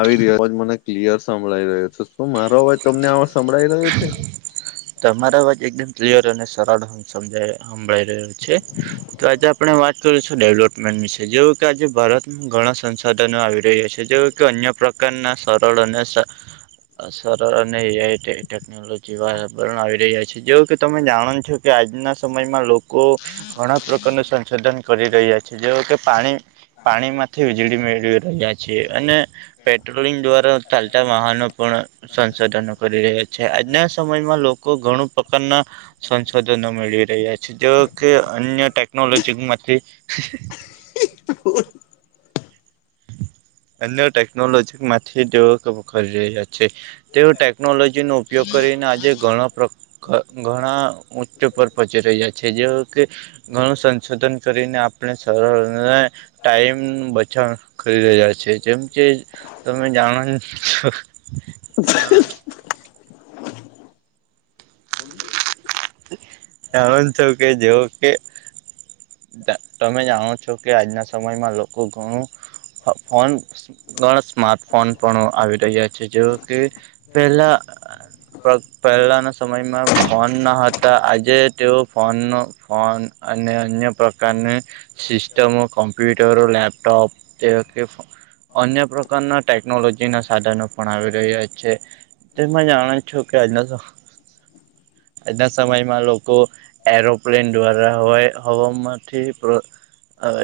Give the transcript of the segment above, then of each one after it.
આવી રીયો અવાજ મને ક્લિયર સંભળાઈ રહ્યો છે શું મારો અવાજ તમને આ સંભળાઈ રહ્યો છે? તમારા અવાજ એકદમ ક્લિયર અને સરળ સમજાય સંભળાઈ રહ્યો છે. તો આજે આપણે વાત કરી છું ડેવલોપમેન્ટ વિશે જેવું કે આજે ભારતમાં ઘણા સંસાધનો આવી રહ્યા છે જે જો અન્ય પ્રકારના સરળ અને સરળ અને એઆઈ [unintelligible] લોજી વાતાવરણ આવી રહ્યા છે જોવો કે તમે જાણો છો કે આજના સમયમાં લો કો ઘણા પ્રકારના સંશોધન કરી રહ્યા જેવું કે પાણી પાણીમાંથી વિજળી મેળવી હ્યા છે અને પેટ્રોલિંગ દ્વારા ચાલતા વાહનો પણ સંશોધનો કરી રહ્યા છે આજના સમયમાં લોકો ઘણું પ્રકારના સંશોધનો મેળવી રહ્યા છે જે કે અન્ય ટેકનોલોજીમાંથી [unintelligible] અન્ય ટેકનોલોજી માંથી તેઓ કરી રહ્યા છે તેઓ ટેક નોલોજીનો ઉપયોગ કરીને આજે ઘણા પ્ર ઘણા ઊંચ પર પહોચી રહ્યા છે જેઓ કે ઘણું સંશોધન કરીને આપણે સરળને ટાઈમ બચણ કરી રહ્યા છે જેમ કે તમે જાણો છો. જાણો છો કે જેઓ કે. તમે જાણો છો કે આજના સમયમાં લોકો ઘણું હ ફોન ઘણા સ્માર્ટફોન પણ આવી રહ્યા છે જોઓ કે પેલા પ્ર પહેલાંના સમયમાં ફોન ના હતા આજે તેઓ ફોનનો ફોન અને અન્ય પ્રકારની સિસ્ટમો કમ્પ્યુટરો, લેપટોપ જેઓ કે અન્ય પ્રકારના ટેકનોલોજીના સાધનો પણ આવી રહ્યા છે. તેમાં જાણો છો કે આજના આજના સમયમાં લો કો એરોપ્લેન દ્વારા હોય હવામાંથી પ્ર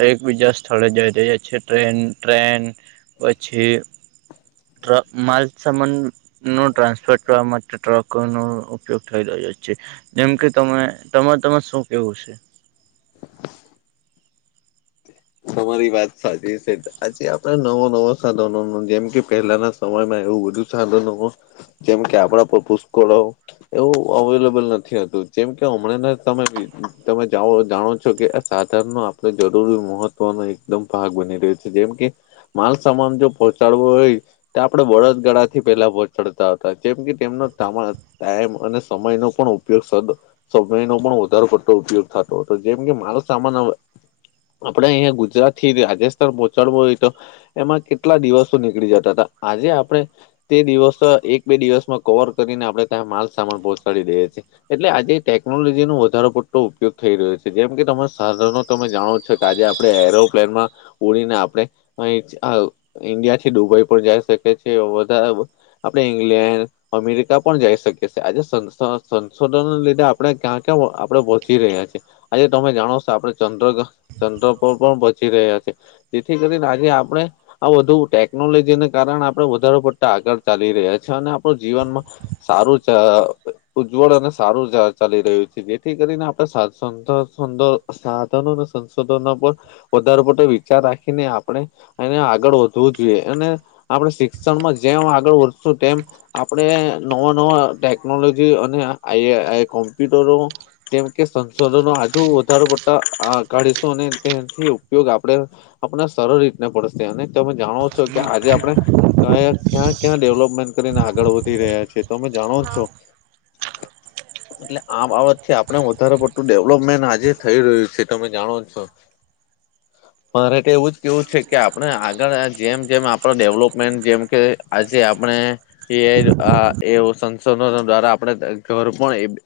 એક બીજા સ્થળે જઈ રહ્યા છે ટ્રેન ટ્રેન પછી ટ્રક માલ સામાન નો ટ્રાન્સપોર્ટ કરવા માટે ટ્રકોનો ઉપયોગ થઈ રહ્યો છે. જેમ કે તમે તમા તમા શું કેવું છે? તમારી વાત સાચી છે આજે આપડે નવો નવો સાધનો ન જેમ કે પહેલાના સમયમાં એવું બધું સાંધો નો જેમ કે આપડા પપુકળ એવું અવેલેબલ નથી હતું જેમ કે હમણાંને તમે તમે જાણો છો કે સાધાર ન આપણે જરૂરી મહત્વનો એકદમ ભાગ બની રહ્યો છે જેમ કે માલ સામાન જો પહચાડવો હોય તે આપડે બડદગાળ થી પેલા પહોંચડતા હતા જેમ કે તેમનો ટાઈમ અને સમય નો પણ ઉપયોગ સદ સમય નો પણ વધારો પડતો ઉપયોગ થતો હતો જેમ કે મારો સામાન આપડે અહીંયા ગુજરાત થી રાજસ્થાન પહોંચાડવું હોય તો એમાં કેટલા દિવસો નીકળી જતા હતા આજે આપણે તે દિવસ એક બે દિવસમાં કવર કરીને આપડણે ત્યા માલ સામાન પહોંચાડી દઈએ છીએ એટલે આજે ટેકનોલોજી નો વધારો પડતો ઉપયોગ થઈ રહ્યો છે જેમ કે તમારા સાધનો તમે જાણો છો આજે આપડે એરોપ્લેનમાં ઉડીને આપડણે અ ઇન્ડિયાથી ડુબઈ પણ જઈ શકે છે બધા આપડ ઇંગ્લેન્ડ અમેરિકા પણ જઈ શકીએી આજે સંશોધન લીધે આપણે ક્યાં ક્યાં આપડે વચી રહ્યા છીએ આજે તમે જાણો છો આપડે ચંદ્રગ ચંદ્ર પર પણ પચી રહ્યા છે તેથી કરીને આજે આપડણે આ બું ટેકનોલોજીને કારણે આપણે વધારારે પડતા આગળ ચાલી રહ્યા છી અને આપણ જીવનમાં સારું છે ઉજ્જવળ અને સારું ચાલી રહ્યું છે જેથી કરીને આપડેર સુંર સાધનો સં પર વધ વિચાર રાખીને આપણે એને આગળ વધવું જોઈએ અને આપડણે શિક્ષણમાં જેમ આગળ વધશું તેમ આપડે નવા નવા ટેકનોલોજી અને આ કોમ્પ્યુટરો કેમ કે સંશોધનો હજુ વધારે પડતા શ તેથી ઉપયોગ આપણે આપને સરળ રીતને પડશે અને તમે જાણો છો કે આજે આપણે કયા ક્યાં ક્યાં ડેવલપમેન્ટ કરીને આગળ વધી રહ્યા છે તમે જાણો છો એટલે આ બાબત થી આપડે વધારે પડતું ડેવલોપમેન્ટ આજે થઈ રહ્યું છે તમે જાણો છો મારે એવું જ કેવું છે કે આપણે આગળ જેમ જેમ આપણે ડેવલપમેન્ટ જેમ કે આજે આપણે એ એવ સંસદનો દ્વારા આપડ ઘર પણ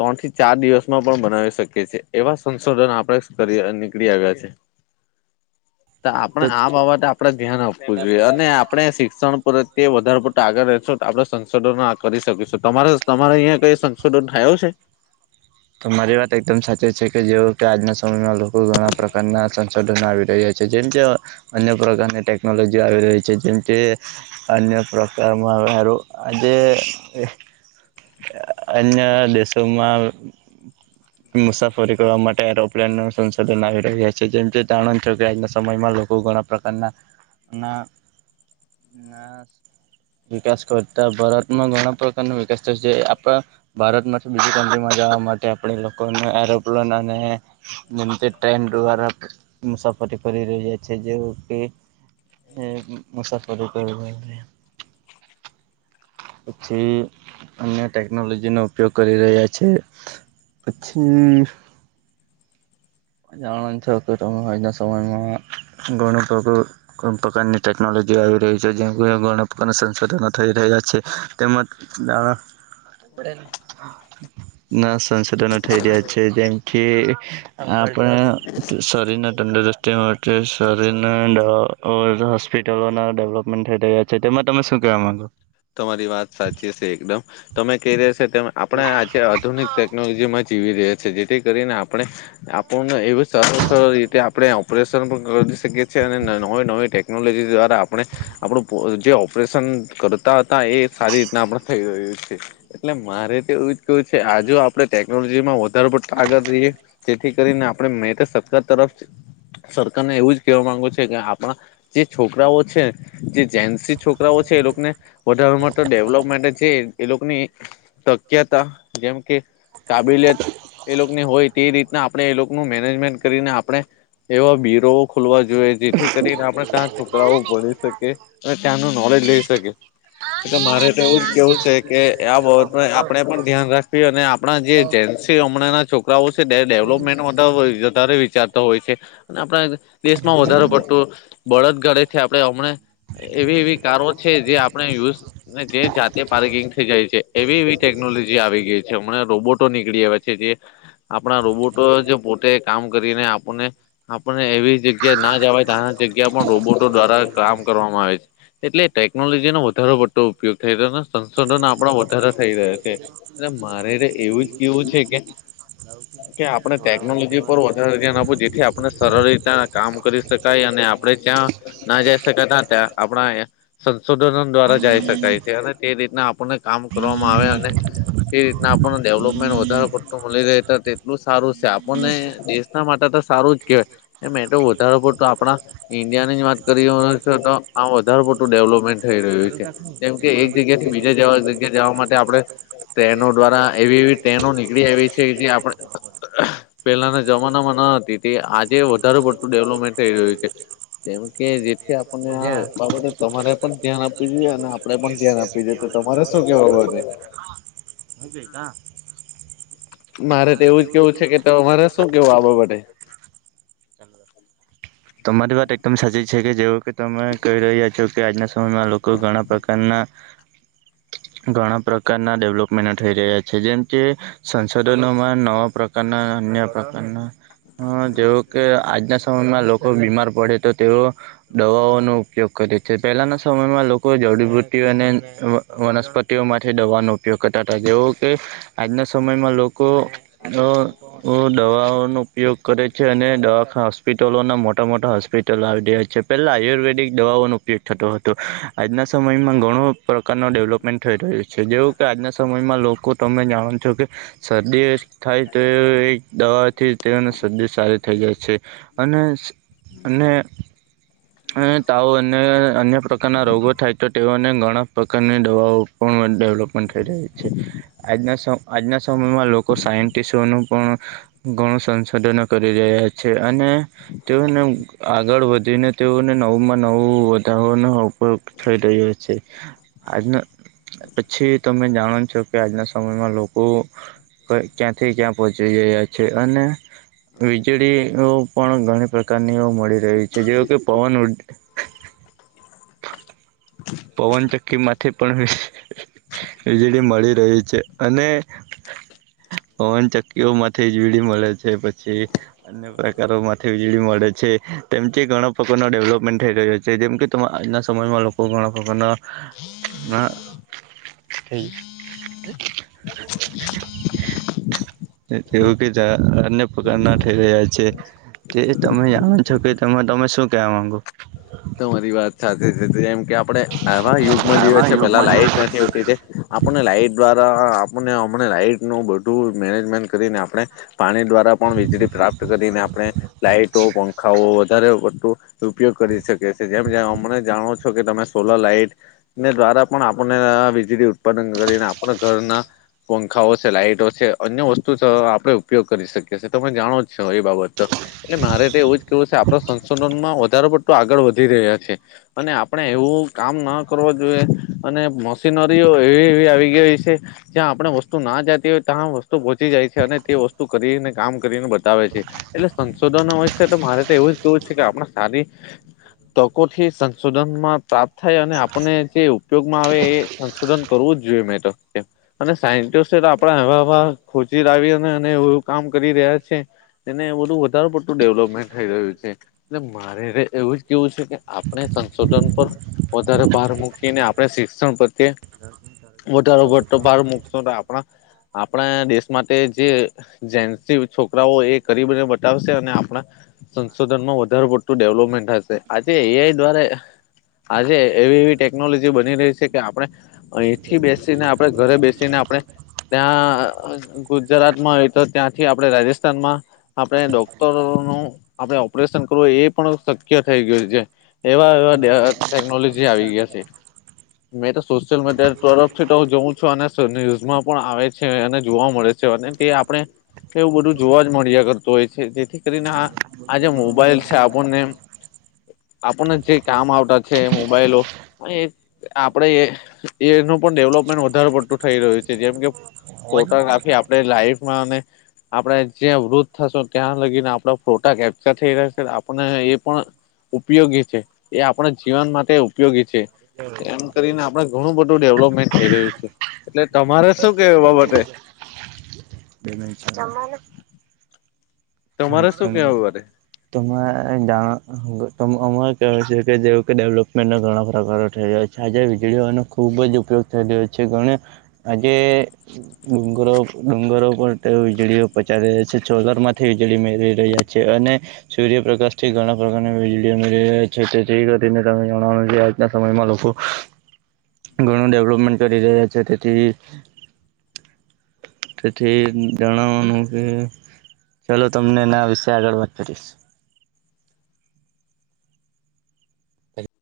ત્રણ થી ચાર દિવસમાં પણ બનાવી શકે છેએ એવા સં સડન આપડે કરી નીકળી આવ્યા છે તો આપણે આ બાબતે આપડે ધ્યાન આપવું જોઈએ અને આપણે શિક્ષણ પર તે વધારે પડતા આગળ રહેશ આપણે સંસદો કરી શકીશું તમારે તમારે અહં કઈ સંશોધન થાયું છે હ તો મારી વાત એકદમ સાચી છે કે જેઓ કે આજના સમયમાં લોકો ઘણા પ્રકારના સંશોધન આવી રહ્યા છે જેમ કે અન્ય પ્રકારની ટેકનોલોજી આવી રહી છે જેમ કે અન્ય પ્રકારમાં હારું આજે અન્ય દેશોમાં મુસાફરી કરવા માટે એરોપ્લેન આવી રહ્યા છે જેમ જે જાણ છો કે આજના સમયમાં લોકો ઘણા પ્રકારના ના ના વિકાસ કરતા ભારતમાં ઘણા પ્રકાર ન વિકાસ જે આપ ભારત માંથી બીજી કન્ટ્રીમાં જવા માટે આપણે લોકોને એરોપ્લેન અને જેમ ટ્રેન દ્વારા મુસાફરી કરી રહી જાય છે જવી મુસાફરી કરી અચછા અન્ય ટેકનોલોજીનો ઉપયોગ કરી રહ્યા છે પછી જાણવા છો કે તમે આજના સમયમાં ઘણું તોધ કો પ્રકારની ટેકનોલોજી આવી રહી છે જે ઘણા પ્રકારના સંશોધનો થઈ રહ્યા છે તેમજ ના ના સંશોધનો થઈ રહ્યા છે જેમ કે ણે શરીર ના તંદુરસ્તીમાં એટલે શરીરને ઓ હોસ્પિટલો ના ડેવલપમેન્ટ થઈ રહ ગયા છે તેમાં તમે શું કવા માંગો તમારી વાત સાચી છે એકદમ તમે ક ર્યા છે આપણે આજે આધુનિક ટેકનોલોજીમાં જીવી રહ્યા છ છે જેથી કરીને આપણે આપણને એવું સર સર રીતે આપણે ઓપરેશન પણ કરી શકીએ છીએ અને નવી નવી ટેકનોલોજી દ્વારા આપણે આપડું જે ઓપરેશન કરતા હતા એ સારી રીતના આપણે થઈ રહ્યું છે એટલે મારે તો એવું જ કેવું છે આજ આપડણે ટેકનોલોજી માં વધારે પડતા આગળ રહીએ જેથી કરીને આપણે મે તો સરકાર તરફ સરકારને એવું જ કેહેવા માંગુ છે કે આપણા જે છોકરાઓ છે જે જેન્ટસી છોકરાઓ છે એ લોકોને વધારે માટે ડેવલોપમેન્ટ છે એ લોકોની તક હતા જેમ કે કાબિલિયત એ લોકોની હોય તે રીતના આપણે એ લોકોનું મેનેજમેન્ટ કરીને આપણે એવા બીરો ખોલવા જોઈએ જેથી કરીને આપણે ત્યાં છોકરાઓ ભોણી શકીએ અને ત્યાંનું નોલેજ લઈ શકે એલે મારે તો એવું જ કેવું છે કે આ બાબત આપણે પણ ધ્યાન રાખવી અને આપણા જે જસ હમણાં ના છોકરાઓ છે ડેવલપમેન્ટ વધારે વિચારતો હોય છે અને આપણા દેશમાં વધારે પડતું બળદ ગડે છે આપણે હમણા એવી એવી કારો છે જે યુ ને જે જાતે પાર્કિંગ થઈ જાય છે એવી એવી ટેકનોલોજી આવી ગઈ છે હમણાં રોબોટો નીકળી આવવા છે જે આપણા રોબોટો જ પોતે કામ કરીને આપને આપને એવી જગ્યા ના જવાય ત જગ્યા પણ રોબોટો દ્વારા કામ કરવામાં આવે છે એટલે ટેકનોલોજી ન આપણા વધારે થઈ રહ્યા છે. એટલે મારે જ એવું કેવું છે કે કે આપણે થોડા વાગુ ટેકનોલોજી પર દેવાનું વધારે ધ્યાન આપવું જેથી આપણે સરળ રીતના કામ કરી શકાય અને આપણે જ્યાં ના જઈ શક ત ત્યાં આપણા સંશોધન દ્વારા જઈ શકાય છે અને તે રીતના આપણને કામ કરવામાં આવે અને તે રીતના આપણને ડેવલપમેન્ટ વધારે પડતું મળી રહે ત તેટલું સારું છે આપણને દેશ માટે તો સારું જ કહેવાય એ મે તો વધારે પડતો આપણા ઈન્ડિયા ની જ વાત કરી તો આ વધારેુ મોટું ડેવલોપમેન્ટ થઈ રહ્યું છે જેમ કે એક જગ્યા થી બીજા જ એક જગ્યા જવા માટે આપડણે ટ્રેનો દ્વારા એવીવી તેનો નીકળી આવી છે જે આપણે પેલાના જમાનામાં ન હતી તે આજે વધારેુ પડતું ડેવલપમેન્ટ થઈ રહ્યું છે જેમ કે જેથી અને આ બાબતે તમારે પણ ધ્યાન આપ અને આપડે પણ ધ્યાન આપી દેએ તો તમારે શું કેવાે હું ગઈ ક મારે તો એવું જ કેવું છે કે તમારે શું કેવું આ માટેડ તમારી વાત એકદમ સાચી છે કે જેવું કે તમે કહી રહ્યા છો કે આજના સમયમાં લોકો ઘણા પ્રકારના ઘણા પ્રકારના ડેવલોપમેન્ટ થઈ રહ્યા છે જેમ કે સંસાધનોમાં નવા પ્રકારના અન્ય પ્રકારના હા જેવુ કે આજના સમયમાં લોકો બીમાર પડે તો તેઓ દવાઓનો ઉપયોગ કરે છે પહેલાંના સમયમાં લોકો જડીબૂ્ટટી અને વનસ્પતિઓમાંથી દવાનો ઉપયોગ કરતા હતા જેવો કે આજના સમયમાં લોકો અ દવાઓ ન ઉપયોગ કરે છે અને દવાખાાસ હોસ્પિટલોના મોટા મોટા હોસ્પિટલો આવી ગયા છે પહેલાં આયુર્વેદિક દવાઓનો ઉપયોગ થતો હતો આજના સમયમાં ઘણો પ્રકારનો ડેવલપમેન્ટ થઈ રહ્યું છે જેવું કે આજના સમયમાં લોકો તમે જાણો છો કે સરર્દી થઠઈ થઈ દવાથી તેઓનું શરીર સારું થઈ જાય છે અને અને અને તાવ અને અન્ય પ્રકારના રોગો થાય તો તેઓને ઘણા પ્રકારની દવાઓ પણ ડેવલપમેન્ટ થઈ રહી છે આજના આજના સમયમાં લોકો સાયન્ટિસ્ટોનું પણ ઘણું સંશોધનો કરી રહ્યા છે અને તેઓને આગળ વધીને તેઓને નવ માં નવું વધારોનો ઉપયોગ થઈ રહ્યો છે આજનો પછી તમે જાણો છો કે આજના સમયમાં લોકો ક્યાંથી ક્યાં પહોંચી ગયા છે અને વીજળીઓ પણ ઘણી પ્રકારની મળી રહી છે જેવ કે પવન [inaudible] પવનચક્કીમાંથી પણ વીજળી મળી રહી છે અને પવનચક્કીઓમાંથી વીજળી મળે છે પછી અન્ય પ્રકારો માથી વીજળી મળે છે તેમથી ઘણા પ્રકારનો ડેવલોપમેન્ટ થઈ રહ્યો છે જેમ કે તો આજના સમયમાં લોકો ઘણા પ્રકારના ના થ [inaudible] એવું કધ અ્ય પગ ના થઈ રહ્યા છે તે તમે જાણો છો કે તમે શું કેવા માંગુ મારી વાત સાચી છે જેમ કે આપણે આવા યુગમાં જીએ છે પેલા લાઈટ નથી ઉઠી આપણને લાઈટ દ્વારા આપને હમને લાઈટ નું બધું મેનેજમેન્ટ કરીને આપણે પાણી દ્વારા પણ વીજળી પ્રાપ્ત કરીને આપણે લાાઈટો પંખાઓ વધારે વધું ઉપયોગ કરી શકે છે જેમ જે અમને જાણો છો કે તમે સોલર લાાઈટ દ્વારા પણ આપને વીજળી ઉત્પાદન કરીને આપણા ઘરના પંખાઓ છે લાાઈટો છે અન્ય વસ્તુ આપણે ઉપયોગ કરી શકીએીએ તમે જાણો જ છો એ બાબત એટલે મારે તો એવું જ કેવું છે આપણા સંશોધનમાં વધારો પડતું આગળ વધી રહ્યા છે અને આપણે એવું કામ ના કરવું જોઈએ અને મશીનરીઓ એવી એવી આવી ગઈ છે જ્યાં આપણે વસ્તુ ના જતી હોય ત્યાં પહોંચી જાય છે અને તે વસ્તુ કરીને કામ કરીને બતાવે છે એટલે સંશોધન હોય તો મારે તો એવું જ કેવું છે કે આપણા સારી તકોથી સંશોધનમાં પ્રાપ્ત થાય અને આપને જે ઉપયોગમાં આવે એ સંશોધન કરવું જ જોઈએ મેં તો અને સાયન્ટિસ્ટ આપણા હવા ખોજી લાવી અને એવુ કામ કરી રહ્યા છે એને બધું વધારે પડતું ડેવલપમેન્ટ થઈ રહ્યું છે એટલે મારે એવું કેવું આપણે સંશોધન પર વધારે ભાર મૂકીને આપણે શિક્ષણ પ્રત્યે વધારો પડતો ભાર મૂકશો આપણા આપણા દેશ માટે જે જેથી છોકરાઓ એ કરીબને બતાવશે અને આપણા સંશોધન માં વધારે પડતું ડેવલોપમેન્ટ હશે આજે એઆઈ દ્વારા આજે એવી એવી ટેકનોલોજી બની રહી છે કે આપણે અહીંથી બેસીને આપડે ઘરે બેસીને આપણે ત્યાં ગુજરાતમાં તો ત્યાંથી આપણે રાજસ્થાનમાં આપણે ડોક્ટરો નું આપણે ઓપરેશન કરવું એ પણ શક્ય થઈ ગયું છે એવા એવા ટેકનોલોજી આવી ગયા છે મેં તો સોશિયલ મીડિયા તરફથી તો હ જોઉં છું અને ન્યુઝમાં પણ આવે છે અને જોવા મળે છે. તે આપણે એવું બધું જોવા જ મળ્યા કરતું હોય છે જેથી કરીને આ આજે મોબાઈલ છે આપણને આપણને જે કામ આવતા છે મોબાઈલો એ આપડે એ એનું પણ ડેવલોપમેન્ટ વધારે પડતું થઈ રહ્યું છે જેમ કે. ફોટોગ્રાફી આપણે લાઈફમાં અને. આપડે જ્યાં વૃદ્ધ થશું ત્યાં લગીને આપણા ફોટા કેપ્ચર થઈ રહ છે આપને એ પણ. ઉપયોગી છે એ આપણા જીવન માટે ઉપયોગી છે. એમ કરીને આપડે ઘણું બધું ડેવલપમેન્ટ થઈ રહ્યું છે. એટલે તમારે શું કેવુ એ બાબતે. બે જ. [inaudible] તમારે શું હામ. કેવું બાબતે [inaudible] ત જાણ અરે કહેવાય છે કે જેવ કે ડેવલપમેન્ટ ઘણા પ્રકારો થઈ જાય છે. ચારજર વીજળીઓનો ખૂબ જ ઉપયોગ થઈ રહ્યો છે ઘળે આજે. ડુંગરો ડુંગરો પણ વીજળીઓ પચાવી રહ્યા છે છોલર માંથી. વીજળી મેળવી રહ્યા છે અને. સૂર્યપ્રકાશ થી ઘણા પ્રકારની વીજળી મળી છે તે કરીને ત જણનું છે. ના સમયમાં લોકો ઘણું ડેવલપમેન્ટ કરી રહ્યા છે તેથી. તેથી જણાવવાનું કે ચાલો તમને એના વિશે આગળ વાત કરીશ.